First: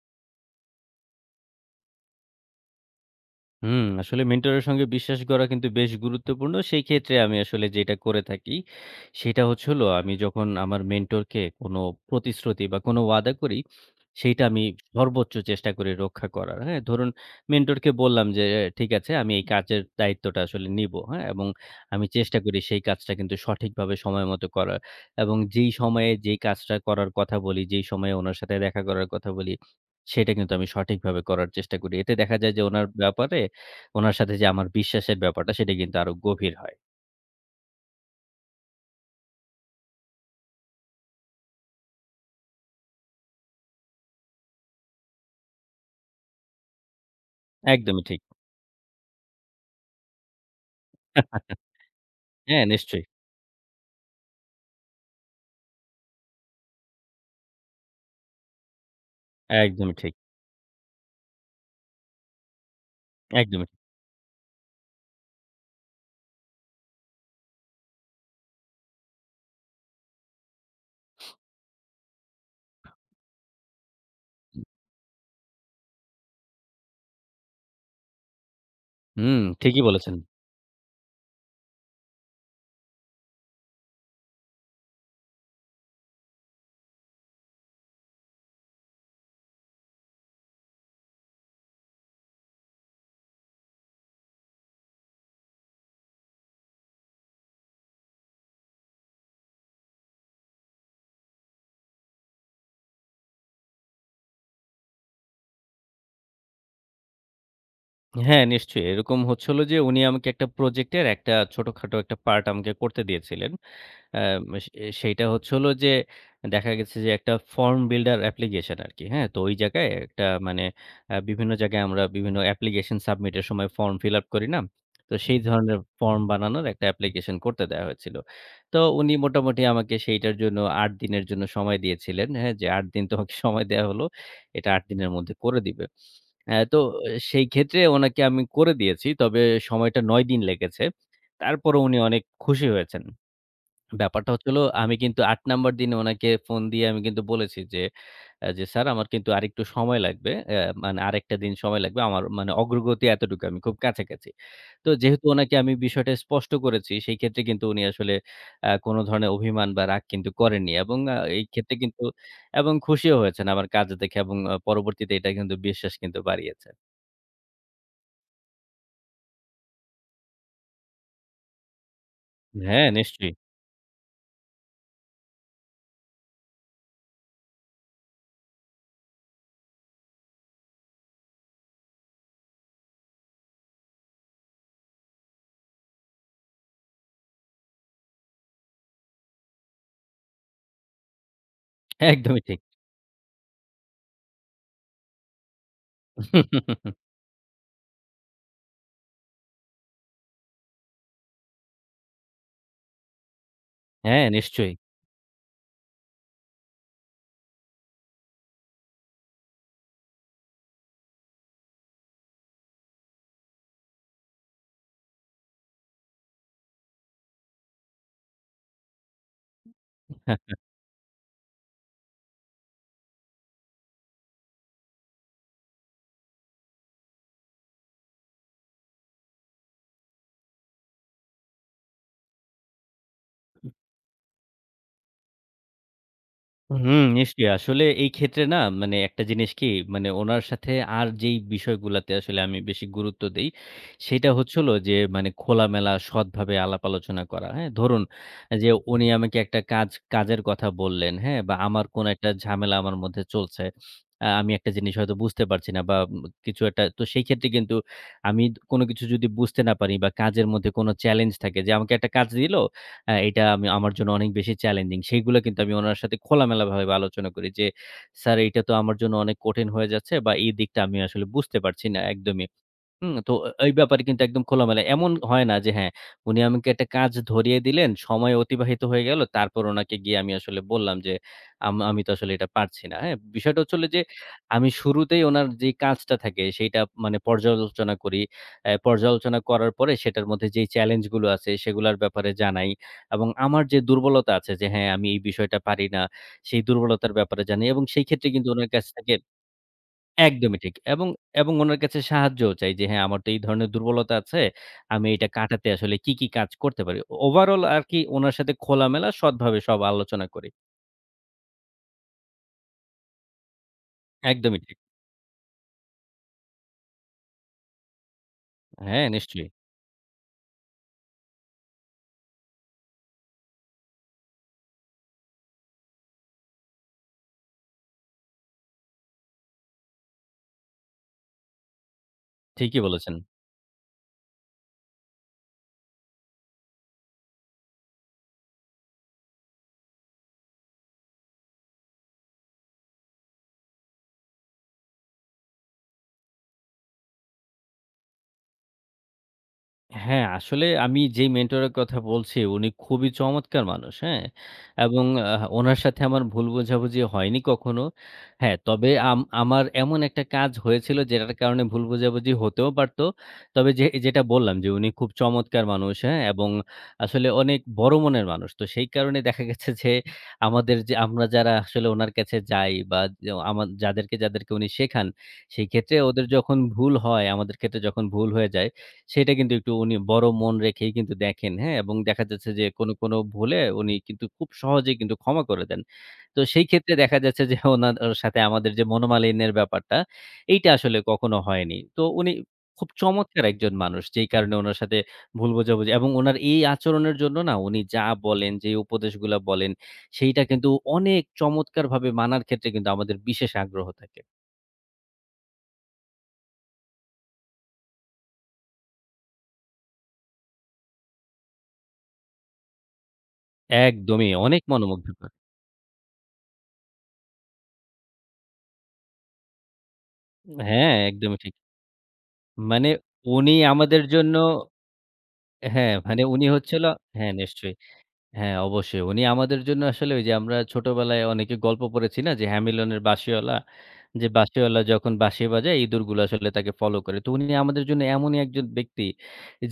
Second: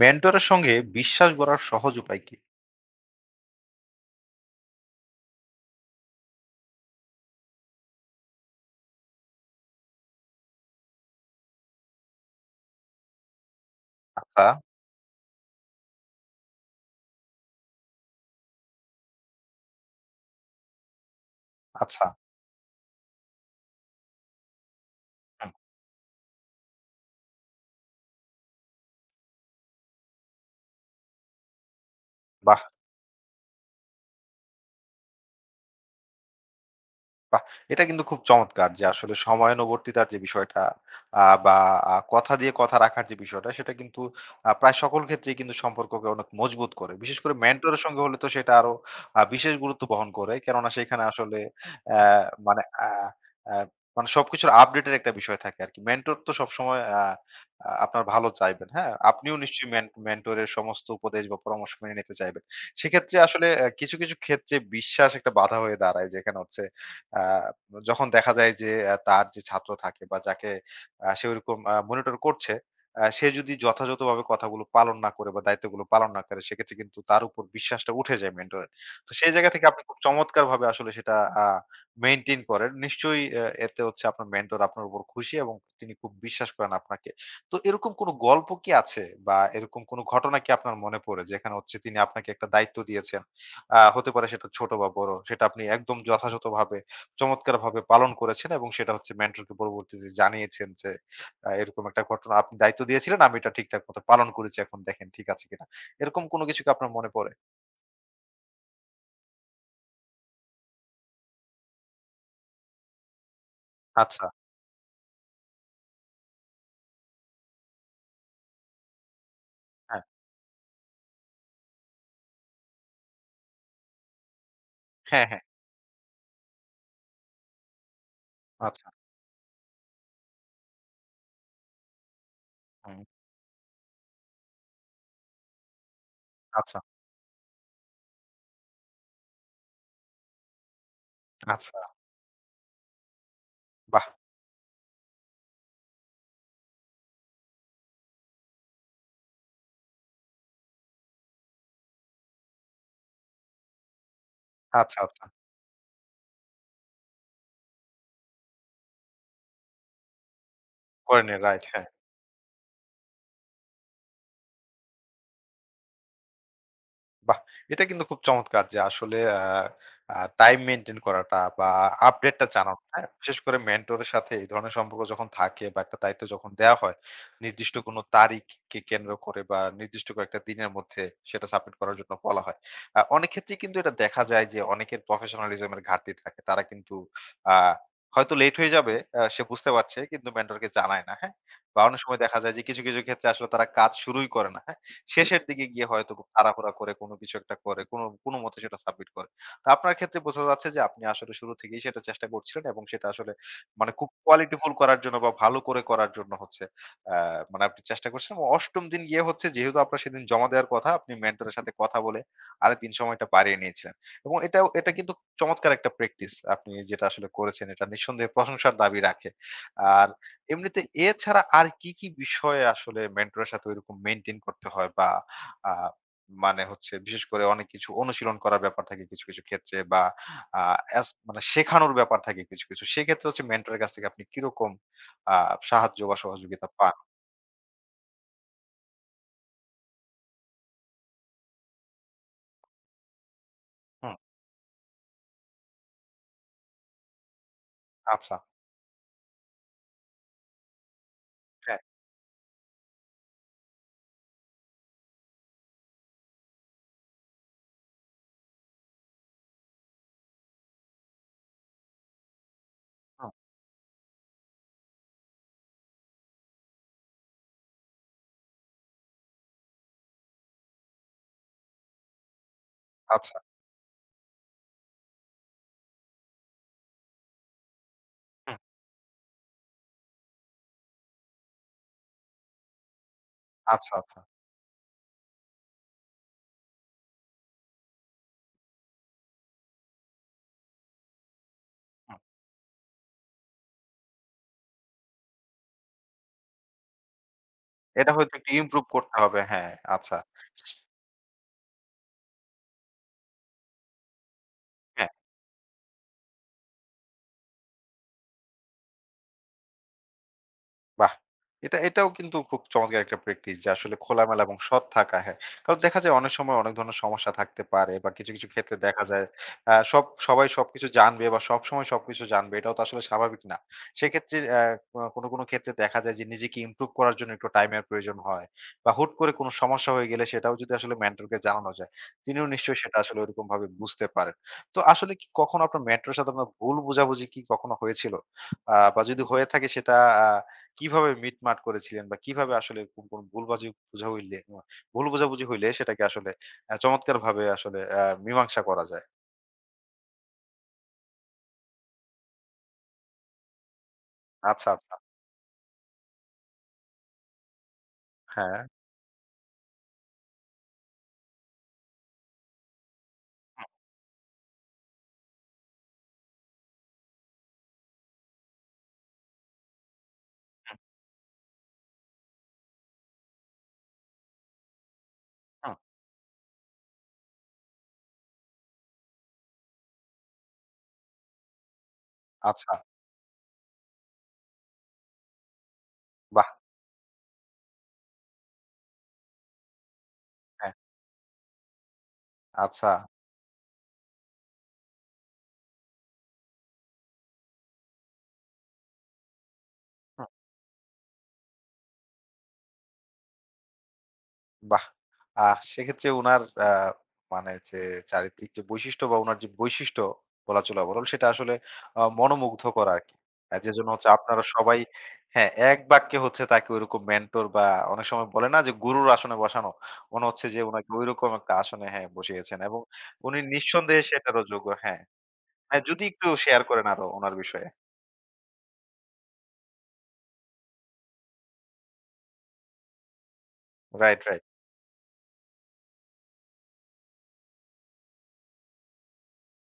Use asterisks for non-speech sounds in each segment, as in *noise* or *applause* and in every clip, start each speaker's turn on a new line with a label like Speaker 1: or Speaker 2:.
Speaker 1: মেন্টরের সঙ্গে বিশ্বাস গড়ার সহজ উপায় কি?
Speaker 2: আসলে মেন্টরের সঙ্গে বিশ্বাস গড়া কিন্তু বেশ গুরুত্বপূর্ণ। সেই ক্ষেত্রে আমি আসলে যেটা করে থাকি, সেটা হচ্ছে হলো আমি যখন আমার মেন্টরকে কোনো প্রতিশ্রুতি বা কোনো ওয়াদা করি, সেইটা
Speaker 1: আচ্ছা,
Speaker 2: আমি সর্বোচ্চ চেষ্টা করি রক্ষা করার। হ্যাঁ? ধরুন মেন্টরকে বললাম যে, "ঠিক আছে আমি এই কাজের দায়িত্বটা আসলে নিবো।" হ্যাঁ? এবং
Speaker 1: আচ্ছা।
Speaker 2: আমি চেষ্টা করি সেই কাজটা কিন্তু সঠিকভাবে সময় মতো করার। এবং
Speaker 1: হুম,
Speaker 2: যেই সময়ে যেই কাজটা করার কথা বলি, যেই সময়ে উনার সাথে দেখা করার কথা বলি, সেটা কিন্তু আমি সঠিকভাবে করার চেষ্টা করি। এতে দেখা যায়
Speaker 1: বাহ!
Speaker 2: যে উনার ব্যাপারে উনার সাথে যে আমার বিশ্বাসের ব্যাপারটা সেটা কিন্তু আরো গভীর হয়।
Speaker 1: বাহ! এটা কিন্তু খুব চমৎকার যে আসলে সময়ানুবর্তিতার যে বিষয়টা আ বা কথা দিয়ে কথা রাখার যে বিষয়টা সেটা কিন্তু প্রায় সকল ক্ষেত্রেই কিন্তু সম্পর্ককে অনেক মজবুত করে। বিশেষ করে মেন্টরের সঙ্গে
Speaker 2: একদমই
Speaker 1: হলে
Speaker 2: ঠিক।
Speaker 1: তো সেটা আরো বিশেষ গুরুত্ব বহন করে। কেননা সেখানে আসলে অ্যা মানে
Speaker 2: হ্যাঁ,
Speaker 1: আ
Speaker 2: নিশ্চয়ই।
Speaker 1: আ মানে সবকিছুর আপডেটের একটা বিষয় থাকে আরকি। মেন্টর তো সবসময় আ আ আপনার ভালো চাইবেন, হ্যাঁ? আপনিও নিশ্চয়ই
Speaker 2: একদমই ঠিক,
Speaker 1: মেন্টরের সমস্ত উপদেশ বা পরামর্শ মেনে নিতে চাইবেন। সেক্ষেত্রে আসলে
Speaker 2: একদমই ঠিক।
Speaker 1: কিছু, কিছু ক্ষেত্রে বিশ্বাস একটা বাধা হয়ে দাঁড়ায় যেখানে হচ্ছে আ যখন দেখা যায় যে তার যে ছাত্র থাকে বা যাকে সে ওইরকম মনিটর করছে, সে যদি যথাযথভাবে কথাগুলো পালন না করে বা দায়িত্বগুলো পালন না করে, সেক্ষেত্রে কিন্তু তার উপর বিশ্বাসটা উঠে যায় মেন্টরের। তো সেই
Speaker 2: হুম,
Speaker 1: জায়গা থেকে
Speaker 2: ঠিকই
Speaker 1: আপনি খুব
Speaker 2: বলেছেন।
Speaker 1: চমৎকারভাবে আসলে সেটা আ মেইনটেইন করেন। নিশ্চয়ই এতে হচ্ছে আপনার মেন্টর আপনার উপর খুশি এবং তিনি খুব বিশ্বাস করেন আপনাকে। তো এরকম কোনো গল্প কি আছে বা এরকম কোনো ঘটনা কি আপনার মনে পড়ে? যেখানে হচ্ছে তিনি আপনাকে একটা দায়িত্ব দিয়েছেন। হতে পারে সেটা ছোট বা বড়। সেটা আপনি একদম যথাযথভাবে চমৎকারভাবে পালন করেছেন এবং সেটা হচ্ছে মেন্টরকে পরবর্তীতে জানিয়েছেন যে এরকম একটা ঘটনা আপনি দায়িত্ব দিয়েছিলেন, আমি এটা ঠিকঠাক মতো পালন করেছি। এখন দেখেন ঠিক আছে কিনা। এরকম কোনো কিছু কি আপনার মনে পড়ে?
Speaker 2: হ্যাঁ, নিশ্চয়ই। এরকম হচ্ছে হলো যে উনি আমাকে একটা প্রজেক্টের একটা ছোটখাটো একটা পার্ট আমাকে করতে দিয়েছিলেন।
Speaker 1: আচ্ছা,
Speaker 2: অ্যাম সে সেইটা হচ্ছে হলো যে দেখা গেছে যে একটা ফর্ম বিল্ডার অ্যাপ্লিকেশন আরকি। হ্যাঁ? তো ওই জায়গায়
Speaker 1: হ্যাঁ।
Speaker 2: একটা মানে বিভিন্ন জায়গায় আমরা বিভিন্ন অ্যাপ্লিকেশন সাবমিট এর সময় ফর্ম ফিল আপ করি না? তো
Speaker 1: হ্যাঁ, হ্যাঁ।
Speaker 2: সেই ধরনের ফর্ম বানানোর একটা অ্যাপ্লিকেশন করতে দেয়া হয়েছিল। তো
Speaker 1: আচ্ছা।
Speaker 2: উনি মোটামুটি আমাকে সেইটার জন্য ৮ দিনের জন্য সময় দিয়েছিলেন। হ্যাঁ? যে ৮
Speaker 1: হুম।
Speaker 2: দিন তোমাকে সময় দেয়া হলো। এটা ৮ দিনের মধ্যে করে দিবে।
Speaker 1: আচ্ছা,
Speaker 2: তো সেই ক্ষেত্রে ওনাকে আমি করে দিয়েছি। তবে সময়টা ৯ দিন লেগেছে।
Speaker 1: আচ্ছা।
Speaker 2: তারপরও উনি অনেক খুশি হয়েছেন।
Speaker 1: বাহ!
Speaker 2: ব্যাপারটা হচ্ছে হলো আমি কিন্তু ৮ নাম্বার দিনে উনাকে ফোন দিয়ে আমি কিন্তু বলেছি যে, যে, "স্যার আমার কিন্তু আরেকটু সময় লাগবে। মানে আরেকটা দিন সময় লাগবে। আমার মানে অগ্রগতি এতটুকু, আমি খুব কাছাকাছি।" তো
Speaker 1: আচ্ছা, আচ্ছা।
Speaker 2: যেহেতু উনাকে আমি বিষয়টা স্পষ্ট করেছি, সেই ক্ষেত্রে কিন্তু উনি আসলে কোনো ধরনের অভিমান বা রাগ কিন্তু করেননি এবং
Speaker 1: করেনি
Speaker 2: এই
Speaker 1: রাইট
Speaker 2: ক্ষেত্রে
Speaker 1: হ্যাঁ।
Speaker 2: কিন্তু এবং খুশিও হয়েছেন আমার কাজ দেখে এবং পরবর্তীতে এটা কিন্তু বিশ্বাস কিন্তু বাড়িয়েছে।
Speaker 1: বাহ! এটা কিন্তু খুব চমৎকার যে আসলে আ আ টাইম মেইনটেইন করাটা বা আপডেটটা জানানো,
Speaker 2: হ্যাঁ,
Speaker 1: হ্যাঁ?
Speaker 2: নিশ্চয়ই।
Speaker 1: বিশেষ করে মেন্টরের সাথে এই ধরনের সম্পর্ক যখন থাকে বা একটা দায়িত্ব যখন দেয়া হয়, নির্দিষ্ট কোনো তারিখকে কেন্দ্র করে বা নির্দিষ্ট কয়েকটা দিনের মধ্যে সেটা সাবমিট করার জন্য বলা হয়। অনেক ক্ষেত্রেই কিন্তু এটা দেখা যায় যে অনেকের প্রফেশনালিজম এর ঘাটতি থাকে। তারা কিন্তু আ হয়তো লেট হয়ে যাবে, সে বুঝতে পারছে কিন্তু মেন্টরকে জানায় না, হ্যাঁ? বা অনেক সময় দেখা
Speaker 2: একদমই
Speaker 1: যায়
Speaker 2: ঠিক।
Speaker 1: যে কিছু, কিছু ক্ষেত্রে আসলে তারা কাজ শুরুই করে না। হ্যাঁ, শেষের দিকে গিয়ে হয়তো খুব তাড়াহুড়া করে
Speaker 2: *laughs*
Speaker 1: কোনো কিছু একটা করে, কোনো কোনোমতে সেটা সাবমিট করে। তো আপনার ক্ষেত্রে বোঝা যাচ্ছে যে আপনি আসলে শুরু থেকেই সেটা চেষ্টা করছিলেন এবং সেটা আসলে মানে খুব
Speaker 2: হ্যাঁ,
Speaker 1: কোয়ালিটিফুল
Speaker 2: নিশ্চয়ই।
Speaker 1: করার জন্য বা ভালো করে করার জন্য হচ্ছে আ মানে আপনি চেষ্টা করছেন এবং ৮ম দিন গিয়ে হচ্ছে যেহেতু আপনার সেদিন জমা দেওয়ার কথা, আপনি মেন্টরের সাথে কথা বলে আরেকদিন সময়টা বাড়িয়ে নিয়েছিলেন এবং এটা কিন্তু চমৎকার একটা প্র্যাকটিস। আপনি যেটা আসলে করেছেন এটা নিঃসন্দেহে প্রশংসার দাবি রাখে। আর এমনিতে এ ছাড়া আর কি, কি বিষয়ে আসলে মেন্টরের সাথে ঐরকম মেইনটেইন করতে হয়? বা আ মানে হচ্ছে বিশেষ করে অনেক কিছু অনুশীলন করার ব্যাপার থাকে কিছু, কিছু ক্ষেত্রে বা আ মানে শেখানোর ব্যাপার থাকে কিছু, কিছু। সেক্ষেত্রে হচ্ছে মেন্টরের কাছ থেকে আপনি কিরকম আ সাহায্য বা সহযোগিতা পান?
Speaker 2: হুম, নিশ্চয়ই। আসলে এই ক্ষেত্রে না মানে একটা জিনিস কি মানে উনার সাথে আর যেই বিষয়গুলাতে আসলে আমি বেশি গুরুত্ব দেই,
Speaker 1: হুম,
Speaker 2: সেটা হচ্ছে হলো যে মানে খোলামেলা সৎভাবে আলাপ আলোচনা করা। হ্যাঁ? ধরুন
Speaker 1: আচ্ছা।
Speaker 2: যে উনি আমাকে একটা কাজের কথা বললেন, হ্যাঁ? বা
Speaker 1: হ্যাঁ,
Speaker 2: আমার কোনো একটা ঝামেলা আমার মধ্যে চলছে। আমি একটা জিনিস হয়তো বুঝতে পারছি না বা কিছু একটা তো সেই ক্ষেত্রে কিন্তু আমি কোনো কিছু যদি বুঝতে না পারি বা কাজের মধ্যে কোনো চ্যালেঞ্জ থাকে যে আমাকে একটা কাজ দিল
Speaker 1: হুম,
Speaker 2: এটা আমি আমার জন্য অনেক বেশি চ্যালেঞ্জিং। সেইগুলো কিন্তু আমি উনার সাথে খোলামেলাভাবে আলোচনা করি যে, "স্যার এইটা তো আমার জন্য অনেক কঠিন হয়ে যাচ্ছে বা এই দিকটা আমি আসলে বুঝতে পারছি না একদমই।" হুম, তো
Speaker 1: আচ্ছা,
Speaker 2: এই ব্যাপারে কিন্তু একদম খোলামেলা। এমন হয় না যে হ্যাঁ, উনি আমাকে একটা কাজ ধরিয়ে দিলেন, সময়
Speaker 1: হুম,
Speaker 2: অতিবাহিত হয়ে গেল। তারপর উনাকে গিয়ে আমি আসলে বললাম যে, আমি তো আসলে এটা পারছি না। হ্যাঁ? বিষয়টা হচ্ছে হলো
Speaker 1: আচ্ছা,
Speaker 2: যে,
Speaker 1: আচ্ছা।
Speaker 2: আমি শুরুতেই উনার যে কাজটা থাকে সেইটা মানে পর্যালোচনা করি। পর্যালোচনা করার পরে সেটার মধ্যে যেই চ্যালেঞ্জ গুলো আছে সেগুলার
Speaker 1: হুম,
Speaker 2: ব্যাপারে জানাই এবং আমার যে দুর্বলতা আছে যে হ্যাঁ, আমি এই বিষয়টা পারি না, সেই দুর্বলতার ব্যাপারে জানাই এবং সেই
Speaker 1: এটা
Speaker 2: ক্ষেত্রে
Speaker 1: হয়তো
Speaker 2: কিন্তু
Speaker 1: একটু
Speaker 2: উনার
Speaker 1: ইমপ্রুভ
Speaker 2: কাছ থেকে
Speaker 1: করতে হবে। হ্যাঁ, আচ্ছা।
Speaker 2: একদমই ঠিক। এবং, এবং উনার কাছে সাহায্যও চাই যে হ্যাঁ, আমার তো এই ধরনের দুর্বলতা আছে। আমি
Speaker 1: হ্যাঁ।
Speaker 2: এটা কাটাতে আসলে কি, কি কাজ করতে পারি? ওভারঅল আরকি উনার সাথে খোলামেলা সৎভাবে সব আলোচনা করি।
Speaker 1: বাহ! এটাও কিন্তু খুব চমৎকার একটা প্র্যাকটিস যে আসলে খোলামেলা এবং
Speaker 2: একদমই ঠিক।
Speaker 1: সৎ থাকা, হ্যাঁ। কারণ দেখা যায় অনেক সময় অনেক ধরনের সমস্যা থাকতে পারে বা কিছু, কিছু ক্ষেত্রে দেখা
Speaker 2: হ্যাঁ,
Speaker 1: যায়
Speaker 2: নিশ্চয়ই।
Speaker 1: সবাই সবকিছু জানবে বা সবসময় সবকিছু জানবে এটাও তো আসলে স্বাভাবিক না। সেক্ষেত্রে কোনো, কোনো ক্ষেত্রে দেখা যায় যে নিজেকে ইমপ্রুভ করার জন্য একটু টাইমের প্রয়োজন হয় বা হুট করে কোনো সমস্যা হয়ে গেলে সেটাও যদি আসলে মেন্টরকে জানানো যায়, তিনিও নিশ্চয়ই
Speaker 2: ঠিকই
Speaker 1: সেটা
Speaker 2: বলেছেন।
Speaker 1: আসলে ওইরকমভাবে বুঝতে পারেন। তো আসলে কি কখনো আপনার মেন্টরের সাথে আপনার ভুল বোঝাবুঝি কি কখনো হয়েছিল? বা যদি হয়ে থাকে সেটা আ কিভাবে মিটমাট করেছিলেন বা কিভাবে আসলে কোন, কোন ভুল বোঝাবুঝি হইলে সেটাকে আসলে চমৎকারভাবে আসলে মীমাংসা করা যায়।
Speaker 2: হ্যাঁ, আসলে আমি যেই মেন্টরের কথা বলছি উনি খুবই চমৎকার মানুষ, হ্যাঁ?
Speaker 1: আচ্ছা, আচ্ছা।
Speaker 2: এবং উনার সাথে আমার ভুল বোঝাবুঝি হয়নি কখনো। হ্যাঁ,
Speaker 1: হ্যাঁ।
Speaker 2: তবে আমার এমন একটা কাজ হয়েছিল যেটার কারণে ভুল বোঝাবুঝি হতেও পারতো। তবে যেটা বললাম যে উনি খুব চমৎকার মানুষ, হ্যাঁ? এবং আসলে অনেক বড় মনের মানুষ। তো সেই কারণে দেখা গেছে যে আমাদের যে আমরা যারা আসলে উনার কাছে যাই বা যে আমা যাদেরকে, যাদেরকে উনি শেখান, সেই
Speaker 1: হুম।
Speaker 2: ক্ষেত্রে ওদের যখন ভুল হয়, আমাদের ক্ষেত্রে যখন ভুল হয়ে যায় সেটা কিন্তু একটু উনি বড় মন রেখেই কিন্তু দেখেন, হ্যাঁ? এবং দেখা যাচ্ছে যে
Speaker 1: আচ্ছা।
Speaker 2: কোনো, কোনো ভুলে উনি কিন্তু খুব সহজেই কিন্তু ক্ষমা করে দেন। তো
Speaker 1: বাহ!
Speaker 2: সেই ক্ষেত্রে দেখা যাচ্ছে যে ওর সাথে আমাদের যে মনোমালিন্যের ব্যাপারটা, এইটা
Speaker 1: হ্যাঁ।
Speaker 2: আসলে কখনো হয়নি। তো উনি
Speaker 1: আচ্ছা।
Speaker 2: খুব চমৎকার একজন মানুষ। যেই কারণে উনার সাথে ভুল বোঝাবুঝি এবং উনার এই আচরণের জন্য না উনি যা বলেন, যে উপদেশগুলা বলেন, সেইটা কিন্তু অনেক চমৎকারভাবে মানার ক্ষেত্রে কিন্তু আমাদের বিশেষ আগ্রহ থাকে।
Speaker 1: বাহ! সেক্ষেত্রে উনার মানে যে চারিত্রিক যে বৈশিষ্ট্য বা উনার যে বৈশিষ্ট্য বলা চলে ওভারঅল সেটা আসলে মনোমুগ্ধকর আরকি। যেজন্য হচ্ছে
Speaker 2: একদমই
Speaker 1: আপনারা
Speaker 2: অনেক
Speaker 1: সবাই
Speaker 2: মনোমুগ্ধকর।
Speaker 1: হ্যাঁ, এক বাক্যে হচ্ছে তাকে ঐরকম মেন্টর বা অনেক সময় বলে না যে গুরুর আসনে বসানো। মনে হচ্ছে যে উনাকে
Speaker 2: হ্যাঁ,
Speaker 1: ঐরকম
Speaker 2: একদমই
Speaker 1: একটা
Speaker 2: ঠিক।
Speaker 1: আসনে হ্যাঁ, বসিয়েছেন এবং
Speaker 2: মানে
Speaker 1: উনি
Speaker 2: উনি
Speaker 1: নিঃসন্দেহে
Speaker 2: আমাদের জন্য
Speaker 1: সেটারও যোগ্য। হ্যাঁ। হ্যাঁ,
Speaker 2: হ্যাঁ,
Speaker 1: যদি
Speaker 2: মানে
Speaker 1: একটু
Speaker 2: উনি
Speaker 1: শেয়ার
Speaker 2: হচ্ছে
Speaker 1: করেন
Speaker 2: হলো
Speaker 1: আরো
Speaker 2: হ্যাঁ,
Speaker 1: উনার বিষয়ে।
Speaker 2: নিশ্চয়ই। হ্যাঁ, অবশ্যই। উনি আমাদের জন্য আসলে ওই যে আমরা ছোটবেলায় অনেকে গল্প পড়েছি না যে 'হ্যামিলনের বাঁশিওয়ালা'।
Speaker 1: রাইট,
Speaker 2: যে
Speaker 1: রাইট।
Speaker 2: বাঁশিওয়ালা যখন বাঁশি বাজায় ইঁদুরগুলো আসলে তাকে ফলো করে। তো উনি আমাদের জন্য এমনই একজন ব্যক্তি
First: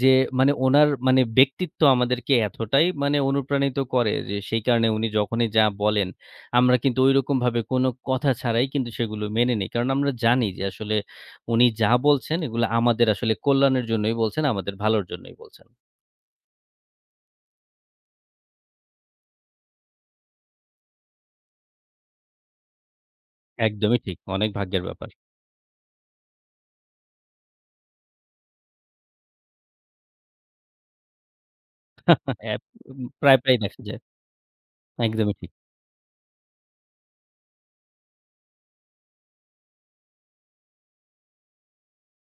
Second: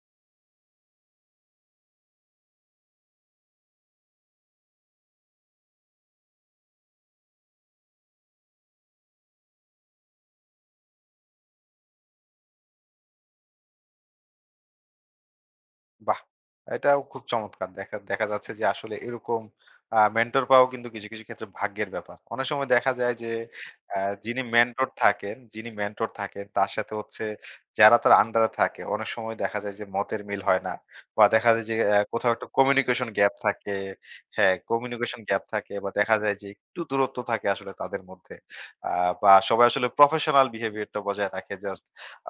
Speaker 2: যে মানে উনার মানে ব্যক্তিত্ব আমাদেরকে এতটাই মানে অনুপ্রাণিত করে যে সেই কারণে উনি যখনই যা বলেন আমরা কিন্তু ঐরকমভাবে কোনো কথা ছাড়াই কিন্তু সেগুলো মেনে নেই। কারণ আমরা জানি যে আসলে উনি যা বলছেন এগুলো আমাদের আসলে কল্যাণের জন্যই বলছেন, আমাদের ভালোর জন্যই বলছেন।
Speaker 1: বাহ! এটাও খুব চমৎকার। দেখা দেখা যাচ্ছে যে আসলে এরকম মেন্টর পাওয়াও কিন্তু কিছু, কিছু ক্ষেত্রে ভাগ্যের ব্যাপার। অনেক সময় দেখা যায় যে আ
Speaker 2: একদমই ঠিক। অনেক ভাগ্যের ব্যাপার।
Speaker 1: যিনি মেন্টর থাকেন তার সাথে হচ্ছে যারা তার আন্ডার এ থাকে অনেক সময় দেখা যায় যে মতের মিল হয় না। বা দেখা যায় যে কোথাও একটা
Speaker 2: অ্যাপ উম
Speaker 1: কমিউনিকেশন গ্যাপ
Speaker 2: প্রায়, প্রায়
Speaker 1: থাকে
Speaker 2: দেখা যায়।
Speaker 1: হ্যাঁ, কমিউনিকেশন
Speaker 2: একদমই
Speaker 1: গ্যাপ
Speaker 2: ঠিক,
Speaker 1: থাকে বা দেখা যায় যে একটু দূরত্ব থাকে আসলে তাদের মধ্যে। আ বা সবাই আসলে প্রফেশনাল বিহেভিয়ারটা বজায় রাখে জাস্ট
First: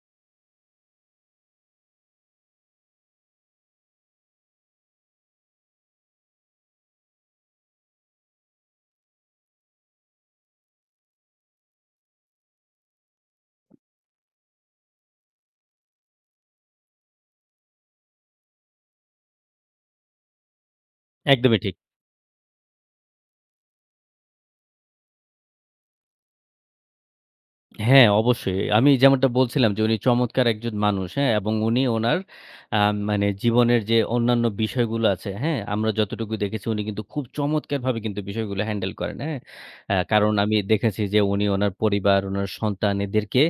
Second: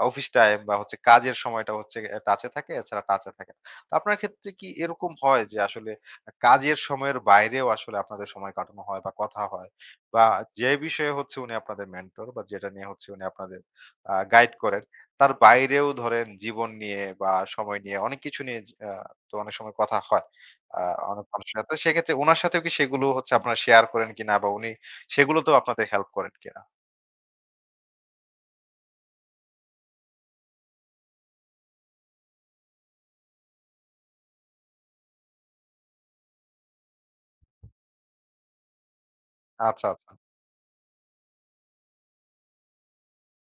Speaker 1: অফিস টাইম বা হচ্ছে কাজের সময়টা হচ্ছে টাচে থাকে, এছাড়া টাচে থাকে না। আপনার ক্ষেত্রে কি এরকম হয় যে আসলে কাজের সময়ের বাইরেও আসলে আপনাদের সময় কাটানো হয় বা কথা হয় বা যে বিষয়ে হচ্ছে উনি আপনাদের মেন্টর বা যেটা নিয়ে হচ্ছে উনি আপনাদের গাইড করেন তার বাইরেও ধরেন জীবন নিয়ে বা সময় নিয়ে অনেক কিছু নিয়ে তো অনেক সময় কথা হয় অনেক মানুষের
Speaker 2: একদমই
Speaker 1: সাথে
Speaker 2: ঠিক।
Speaker 1: সেক্ষেত্রে ওনার সাথেও কি সেগুলো হচ্ছে আপনারা শেয়ার করেন কিনা বা উনি সেগুলো তো আপনাদের হেল্প করেন কিনা?
Speaker 2: হ্যাঁ, অবশ্যই। আমি যেমনটা বলছিলাম যে উনি চমৎকার একজন মানুষ, হ্যাঁ? এবং উনি উনার আ মানে জীবনের যে অন্যান্য বিষয়গুলো আছে, হ্যাঁ? আমরা যতটুকু দেখেছি উনি কিন্তু খুব চমৎকারভাবে কিন্তু বিষয়গুলো হ্যান্ডেল করেন, হ্যাঁ?
Speaker 1: আচ্ছা আচ্ছা
Speaker 2: কারণ আমি দেখেছি যে উনি উনার পরিবার, উনার সন্তান এদেরকে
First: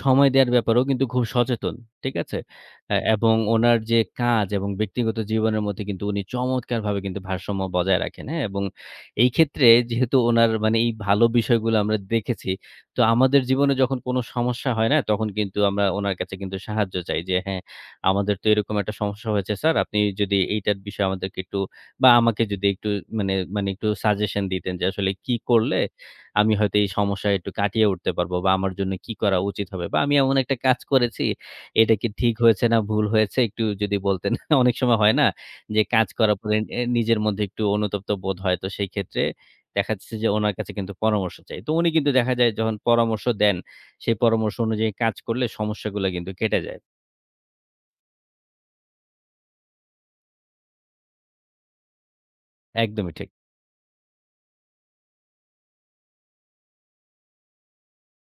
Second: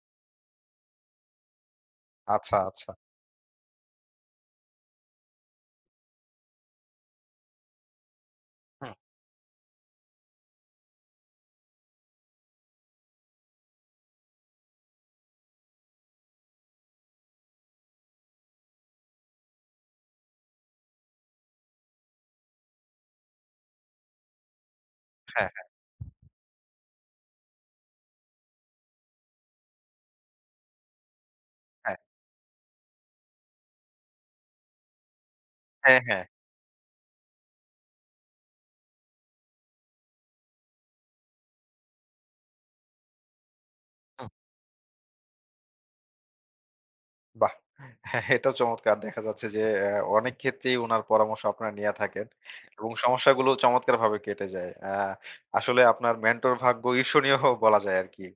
Speaker 2: সময় দেওয়ার ব্যাপারেও কিন্তু খুব সচেতন, ঠিক আছে?
Speaker 1: আচ্ছা আচ্ছা
Speaker 2: এবং উনার যে কাজ এবং ব্যক্তিগত জীবনের মধ্যে কিন্তু উনি চমৎকারভাবে কিন্তু ভারসাম্য বজায় রাখেন, হ্যাঁ? এবং
Speaker 1: হুম,
Speaker 2: এই ক্ষেত্রে যেহেতু উনার মানে এই ভালো বিষয়গুলো আমরা দেখেছি তো আমাদের জীবনে যখন কোনো সমস্যা হয় না, তখন কিন্তু আমরা উনার কাছে কিন্তু সাহায্য চাই যে, "হ্যাঁ, আমাদের তো এরকম একটা সমস্যা হয়েছে স্যার। আপনি যদি এইটার বিষয়ে আমাদেরকে একটু বা আমাকে যদি একটু মানে মানে একটু সাজেশন দিতেন যে আসলে কি
Speaker 1: হ্যাঁ হ্যাঁ
Speaker 2: করলে আমি হয়তো এই সমস্যা একটু কাটিয়ে উঠতে পারবো বা আমার জন্য কি করা উচিত হবে? বা আমি এমন একটা কাজ করেছি, এটা কি ঠিক হয়েছে না ভুল হয়েছে একটু যদি বলতেন।" *laughs* অনেক সময় হয় না যে
Speaker 1: হ্যাঁ
Speaker 2: কাজ
Speaker 1: হ্যাঁ
Speaker 2: করার পরে নিজের মধ্যে একটু অনুতপ্ত বোধ হয়। তো সেই ক্ষেত্রে দেখা যাচ্ছে যে ওনার কাছে কিন্তু পরামর্শ চাই। তো উনি কিন্তু দেখা যায় যখন পরামর্শ দেন, সেই
Speaker 1: হ্যাঁ
Speaker 2: পরামর্শ অনুযায়ী কাজ করলে সমস্যাগুলা কিন্তু কেটে যায়।
Speaker 1: বাহ! হ্যাঁ, এটাও চমৎকার। দেখা যাচ্ছে যে অনেক ক্ষেত্রেই উনার পরামর্শ আপনারা নিয়া থাকেন এবং
Speaker 2: একদমই ঠিক।
Speaker 1: সমস্যাগুলো চমৎকারভাবে কেটে যায়। আসলে আপনার মেন্টর ভাগ্য ঈর্ষণীয় *laughs* বলা যায় আরকি।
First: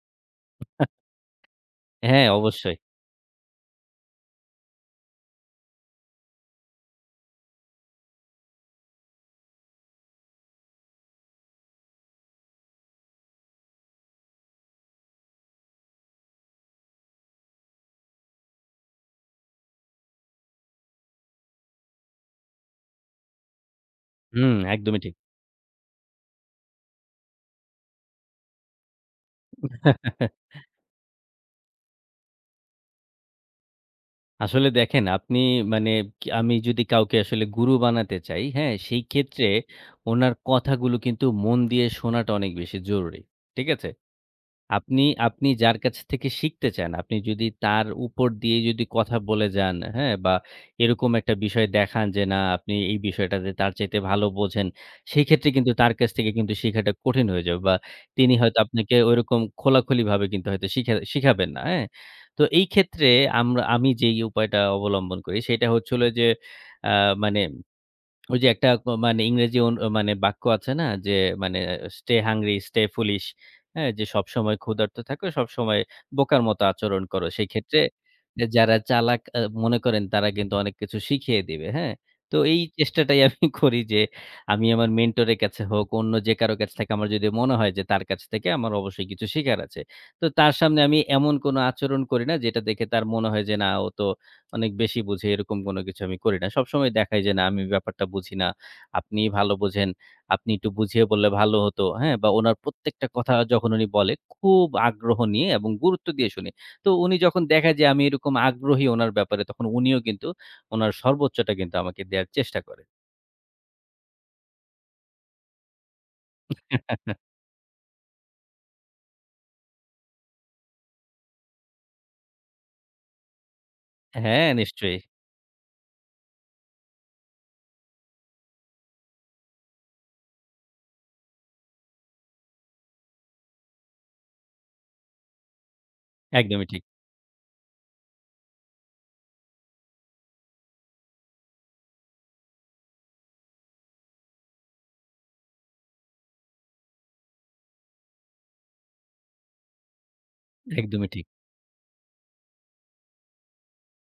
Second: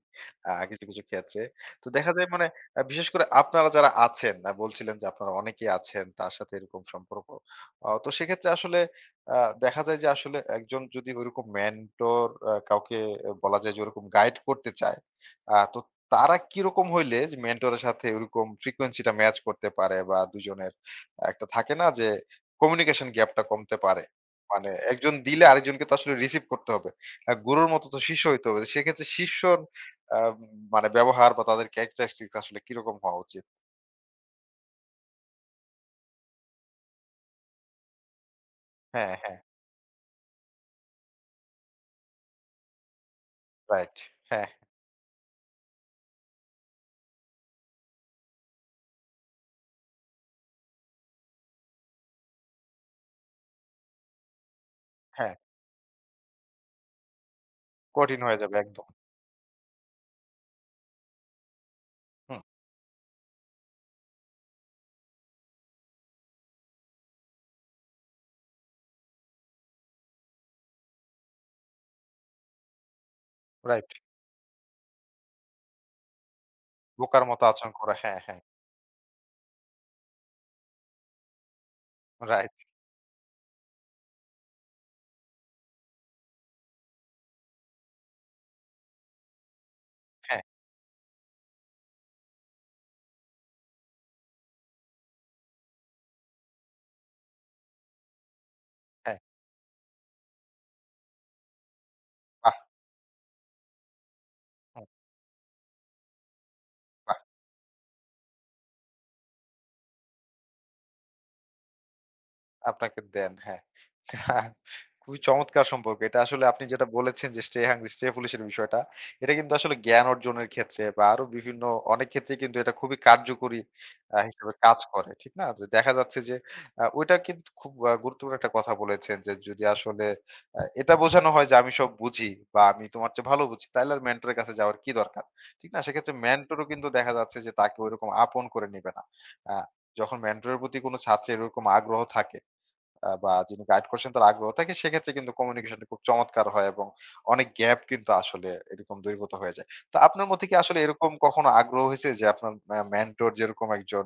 Speaker 1: কিছু, কিছু ক্ষেত্রে। তো দেখা
Speaker 2: হ্যাঁ,
Speaker 1: যায় মানে
Speaker 2: অবশ্যই।
Speaker 1: বিশেষ করে আপনারা যারা আছেন, বলছিলেন যে আপনারা অনেকেই আছেন তার সাথে এরকম সম্পর্ক। তো সেক্ষেত্রে আসলে আ দেখা যায় যে আসলে একজন যদি ওইরকম মেন্টর কাউকে বলা যায় যে ওরকম গাইড করতে চায়। তো তারা কিরকম হইলে যে মেন্টরের সাথে ওরকম ফ্রিকোয়েন্সিটা ম্যাচ করতে পারে বা দুজনের একটা থাকে না যে কমিউনিকেশন গ্যাপটা কমতে পারে।
Speaker 2: হুম,
Speaker 1: মানে
Speaker 2: একদমই
Speaker 1: একজন
Speaker 2: ঠিক।
Speaker 1: দিলে আরেকজনকে তো আসলে রিসিভ করতে হবে। গুরুর মতো তো শিষ্য হইতে হবে। সেক্ষেত্রে শিষ্যর আ
Speaker 2: *laughs*
Speaker 1: মানে ব্যবহার বা তাদের ক্যারেক্টারিস্টিকস আসলে কিরকম হওয়া উচিত?
Speaker 2: আসলে দেখেন আপনি মানে কি আমি যদি কাউকে আসলে গুরু বানাতে চাই, হ্যাঁ? সেই
Speaker 1: হ্যাঁ, হ্যাঁ।
Speaker 2: ক্ষেত্রে ওনার কথাগুলো কিন্তু মন দিয়ে শোনাটা অনেক বেশি জরুরি। ঠিক আছে?
Speaker 1: রাইট। হ্যাঁ,
Speaker 2: আপনি আপনি যার কাছ থেকে শিখতে চান, আপনি যদি তার উপর দিয়ে যদি কথা বলে যান, হ্যাঁ? বা এরকম একটা বিষয় দেখান যে না আপনি এই বিষয়টাতে তার চাইতে ভালো বোঝেন, সেই
Speaker 1: হ্যাঁ।
Speaker 2: ক্ষেত্রে কিন্তু তার কাছ থেকে কিন্তু শিখাটা কঠিন হয়ে যাবে বা
Speaker 1: কঠিন
Speaker 2: তিনি
Speaker 1: হয়ে যাবে
Speaker 2: হয়তো
Speaker 1: একদম।
Speaker 2: আপনাকে ঐরকম খোলাখুলিভাবে কিন্তু হয়তো শিখাবেন না, হ্যাঁ?
Speaker 1: হুম,
Speaker 2: তো এই ক্ষেত্রে আমি যেই উপায়টা অবলম্বন করি সেটা হচ্ছে হলো যে আ মানে ওই যে একটা মানে ইংরেজি মানে বাক্য আছে না? যে মানে "Stay hungry, stay foolish"
Speaker 1: right.
Speaker 2: হ্যাঁ? যে সবসময় ক্ষুধার্ত থাকো, সবসময় বোকার মতো আচরণ
Speaker 1: বোকার
Speaker 2: করো।
Speaker 1: মতো
Speaker 2: সেই
Speaker 1: আচরণ
Speaker 2: ক্ষেত্রে
Speaker 1: করা। হ্যাঁ, হ্যাঁ।
Speaker 2: যারা চালাক মনে করেন তারা কিন্তু অনেক কিছু শিখিয়ে দিবে, হ্যাঁ? তো
Speaker 1: রাইট।
Speaker 2: এই চেষ্টাটাই আমি *laughs* করি যে আমি আমার মেন্টরের কাছে হোক, অন্য যে কারো কাছ থেকে আমার যদি মনে হয় যে তার কাছ থেকে আমার অবশ্যই কিছু শিখার আছে। তো
Speaker 1: হ্যাঁ,
Speaker 2: তার সামনে আমি এমন কোনো আচরণ করি না যেটা দেখে তার মনে হয় যে না ও তো অনেক বেশি বুঝি এরকম কোনো কিছু আমি করি না। সবসময় দেখাই যে না আমি ব্যাপারটা বুঝি না।
Speaker 1: হ্যাঁ।
Speaker 2: আপনিই ভালো বোঝেন। আপনি একটু বুঝিয়ে বললে ভালো হতো। হ্যাঁ? বা উনার
Speaker 1: বাহ!
Speaker 2: প্রত্যেকটা কথা যখন উনি বলে খুব
Speaker 1: হুম,
Speaker 2: আগ্রহ নিয়ে এবং গুরুত্ব দিয়ে শুনি। তো উনি
Speaker 1: বাহ!
Speaker 2: যখন দেখে যে আমি এরকম আগ্রহী উনার ব্যাপারে তখন উনিও কিন্তু উনার সর্বোচ্চটা কিন্তু আমাকে দেয়ার চেষ্টা করে।
Speaker 1: আপনাকে দেন। হ্যাঁ। *laughs* খুবই চমৎকার সম্পর্ক। এটা আসলে আপনি যেটা বলেছেন
Speaker 2: *laughs*
Speaker 1: যে stay hungry, stay foolish এর বিষয়টা। এটা কিন্তু আসলে জ্ঞান অর্জনের ক্ষেত্রে বা আরো বিভিন্ন অনেক ক্ষেত্রেই কিন্তু এটা খুবই কার্যকরী
Speaker 2: হ্যাঁ,
Speaker 1: হিসেবে কাজ
Speaker 2: নিশ্চয়ই।
Speaker 1: করে। ঠিক না? যে দেখা যাচ্ছে যে ওইটা কিন্তু খুব গুরুত্বপূর্ণ একটা কথা বলেছেন যে যদি আসলে এটা বোঝানো হয় যে আমি সব বুঝি বা আমি তোমার চেয়ে ভালো বুঝি, তাইলে আর মেন্টর এর কাছে যাওয়ার কি দরকার? ঠিক না? সেক্ষেত্রে মেন্টরও
Speaker 2: একদমই ঠিক,
Speaker 1: কিন্তু দেখা যাচ্ছে যে তাকে ঐরকম আপন করে নিবে না। আ যখন মেন্টরের প্রতি কোনো ছাত্রের এরকম আগ্রহ থাকে বা যিনি গাইড করছেন তার আগ্রহ থাকে, সেক্ষেত্রে কিন্তু কমিউনিকেশনটা খুব চমৎকার হয় এবং অনেক গ্যাপ কিন্তু আসলে এরকম দূরীভূত হয়ে যায়। তো আপনার মধ্যে কি আসলে
Speaker 2: একদমই
Speaker 1: এরকম
Speaker 2: ঠিক।
Speaker 1: কখনো আগ্রহ হয়েছে যে আপনার মেন্টর যেরকম একজন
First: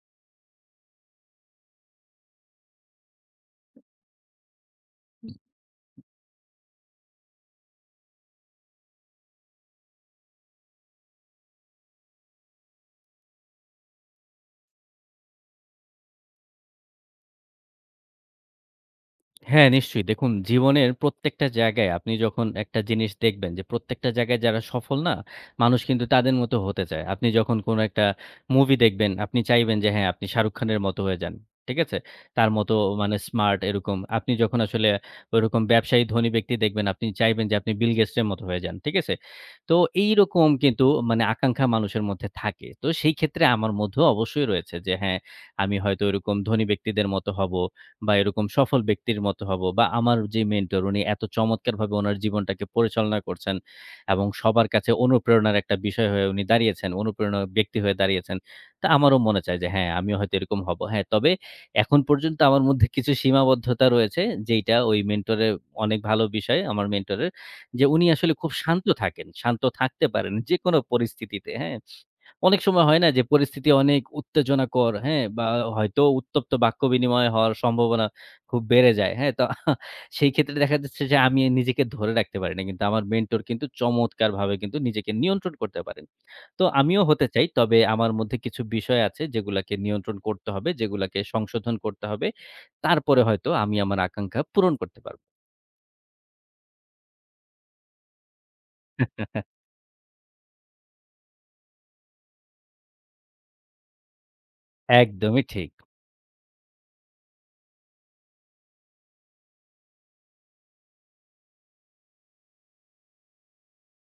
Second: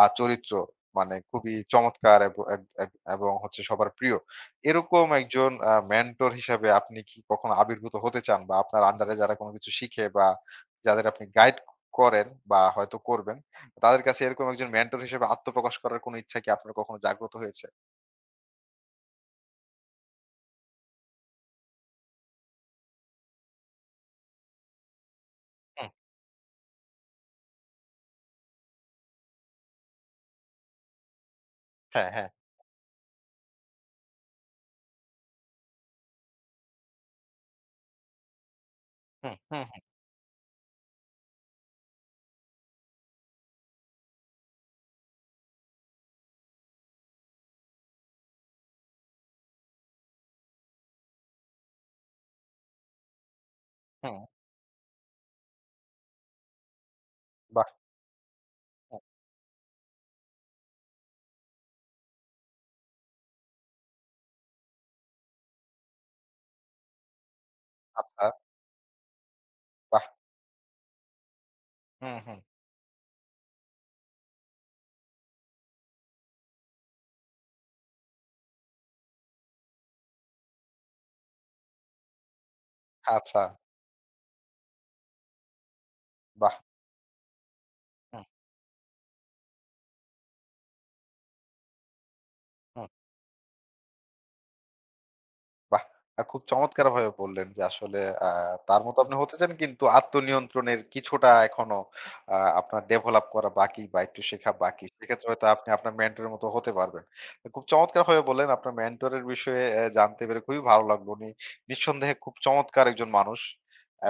Speaker 1: চরিত্র মানে খুবই চমৎকার এব এব এব এবং হচ্ছে সবার প্রিয়। এরকম একজন মেন্টর হিসাবে আপনি কি কখনো আবির্ভূত হতে চান বা আপনার আন্ডারে যারা কোনো কিছু শিখে বা যাদের আপনি গাইড করেন বা হয়তো করবেন, তাদের কাছে এরকম একজন মেন্টর হিসেবে আত্মপ্রকাশ করার কোনো ইচ্ছা কি আপনার কখনো জাগ্রত হয়েছে?
Speaker 2: হ্যাঁ, নিশ্চয়ই। দেখুন জীবনের প্রত্যেকটা জায়গায় আপনি যখন একটা জিনিস দেখবেন যে প্রত্যেকটা জায়গায় যারা সফল না, মানুষ কিন্তু তাদের মতো হতে চায়। আপনি যখন কোনো একটা মুভি দেখবেন, আপনি চাইবেন যে হ্যাঁ, আপনি শাহরুখ খানের মতো হয়ে যান। ঠিক আছে?
Speaker 1: হ্যাঁ, হ্যাঁ।
Speaker 2: তার মতো মানে স্মার্ট এরকম। আপনি যখন আসলে ওইরকম ব্যবসায়ী ধনী ব্যক্তি দেখবেন, আপনি চাইবেন যে আপনি বিল গেটস এর মতো হয়ে যান। ঠিক আছে?
Speaker 1: হুম, হুম,
Speaker 2: তো
Speaker 1: হুম,
Speaker 2: এইরকম কিন্তু মানে আকাঙ্খা মানুষের মধ্যে থাকে। তো সেই ক্ষেত্রে আমার মধ্যেও অবশ্যই রয়েছে যে হ্যাঁ, আমি হয়তো ওইরকম ধনী ব্যক্তিদের মতো হব। বা এরকম সফল ব্যক্তির মতো হব বা আমার যে মেন্টর উনি এত চমৎকারভাবে উনার জীবনটাকে পরিচালনা করছেন
Speaker 1: হুম।
Speaker 2: এবং সবার কাছে অনুপ্রেরণার একটা বিষয় হয়ে উনি দাঁড়িয়েছেন, অনুপ্রেরণা
Speaker 1: বাহ!
Speaker 2: ব্যক্তি হয়ে দাঁড়িয়েছেন। তা
Speaker 1: হুম,
Speaker 2: আমারও মনে চায় যে হ্যাঁ, আমিও হয়তো এরকম হব। হ্যাঁ, তবে এখন পর্যন্ত আমার মধ্যে কিছু সীমাবদ্ধতা রয়েছে যেইটা ওই মেন্টরের অনেক ভালো বিষয় আমার মেন্টরের যে উনি
Speaker 1: আচ্ছা,
Speaker 2: আসলে খুব শান্ত থাকেন। শান্ত
Speaker 1: বাহ!
Speaker 2: থাকতে পারেন যেকোনো পরিস্থিতিতে, হ্যাঁ?
Speaker 1: হুম, হুম।
Speaker 2: অনেক সময় হয় না যে পরিস্থিতি অনেক উত্তেজনাকর, হ্যাঁ? বা হয়তো উত্তপ্ত বাক্য বিনিময় হওয়ার সম্ভাবনা খুব বেড়ে যায়, হ্যাঁ? তো *laughs* সেই ক্ষেত্রে দেখা যাচ্ছে যে আমি নিজেকে ধরে রাখতে পারি না। কিন্তু আমার মেন্টর
Speaker 1: আচ্ছা,
Speaker 2: কিন্তু চমৎকারভাবে কিন্তু নিজেকে নিয়ন্ত্রণ করতে পারেন।
Speaker 1: বাহ!
Speaker 2: তো আমিও হতে চাই। তবে আমার
Speaker 1: হুম,
Speaker 2: মধ্যে কিছু বিষয় আছে যেগুলাকে নিয়ন্ত্রণ করতে হবে, যেগুলাকে সংশোধন করতে হবে।
Speaker 1: হুম।
Speaker 2: তারপরে হয়তো আমি আমার আকাঙ্ক্ষা পূরণ করতে পারব।
Speaker 1: বাহ! খুব চমৎকারভাবে বললেন যে আসলে আ তার মতো আপনি হতে চান
Speaker 2: *laughs*
Speaker 1: কিন্তু আত্মনিয়ন্ত্রণের কিছুটা এখনো আপনার ডেভেলপ করা বাকি বা একটু শেখা বাকি। সেক্ষেত্রে
Speaker 2: একদমই
Speaker 1: হয়তো আপনি
Speaker 2: ঠিক,
Speaker 1: আপনার মেন্টরের মতো হতে পারবেন। খুব চমৎকারভাবে বললেন আপনার মেন্টরের বিষয়ে জানতে পেরে খুবই ভালো লাগলো। উনি নিঃসন্দেহে খুব চমৎকার একজন মানুষ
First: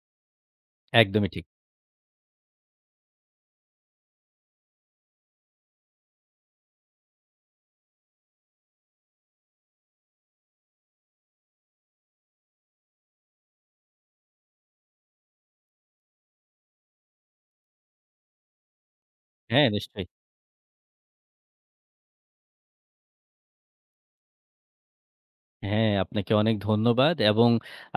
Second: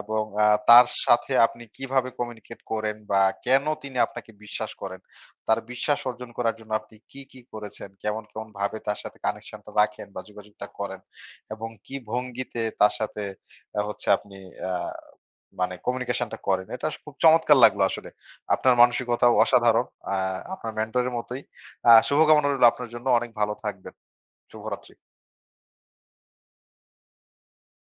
Speaker 1: এবং তার
Speaker 2: একদমই
Speaker 1: সাথে
Speaker 2: ঠিক।
Speaker 1: আপনি কিভাবে কমিউনিকেট করেন বা কেন তিনি আপনাকে বিশ্বাস করেন? তার বিশ্বাস অর্জন করার জন্য আপনি কি, কি করেছেন? কেমন, কেমন ভাবে তার সাথে কানেকশনটা রাখেন বা যোগাযোগটা করেন? এবং কি ভঙ্গিতে তার সাথে হচ্ছে আপনি আ মানে কমিউনিকেশনটা করেন। এটা খুব চমৎকার লাগলো আসলে। আপনার মানসিকতাও
Speaker 2: হ্যাঁ,
Speaker 1: অসাধারণ।
Speaker 2: নিশ্চয়ই।
Speaker 1: আ আপনার মেন্টরের মতোই। শুভকামনা রইলো আপনার জন্য। অনেক ভালো থাকবেন। শুভরাত্রি।
Speaker 2: হ্যাঁ, আপনাকে অনেক ধন্যবাদ এবং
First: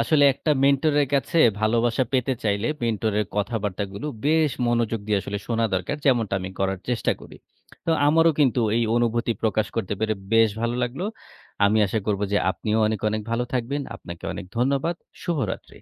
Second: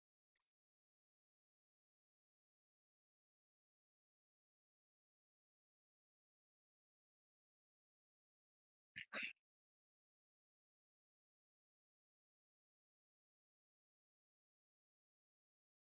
Speaker 2: আসলে একটা মেন্টরের কাছে ভালোবাসা পেতে চাইলে মেন্টরের কথাবার্তাগুলো বেশ মনোযোগ দিয়ে আসলে শোনা দরকার। যেমনটা আমি করার চেষ্টা করি। তো আমারও কিন্তু এই অনুভূতি প্রকাশ করতে পেরে বেশ ভালো লাগলো। আমি আশা করব যে আপনিও অনেক, অনেক ভালো থাকবেন। আপনাকে অনেক ধন্যবাদ। শুভরাত্রি।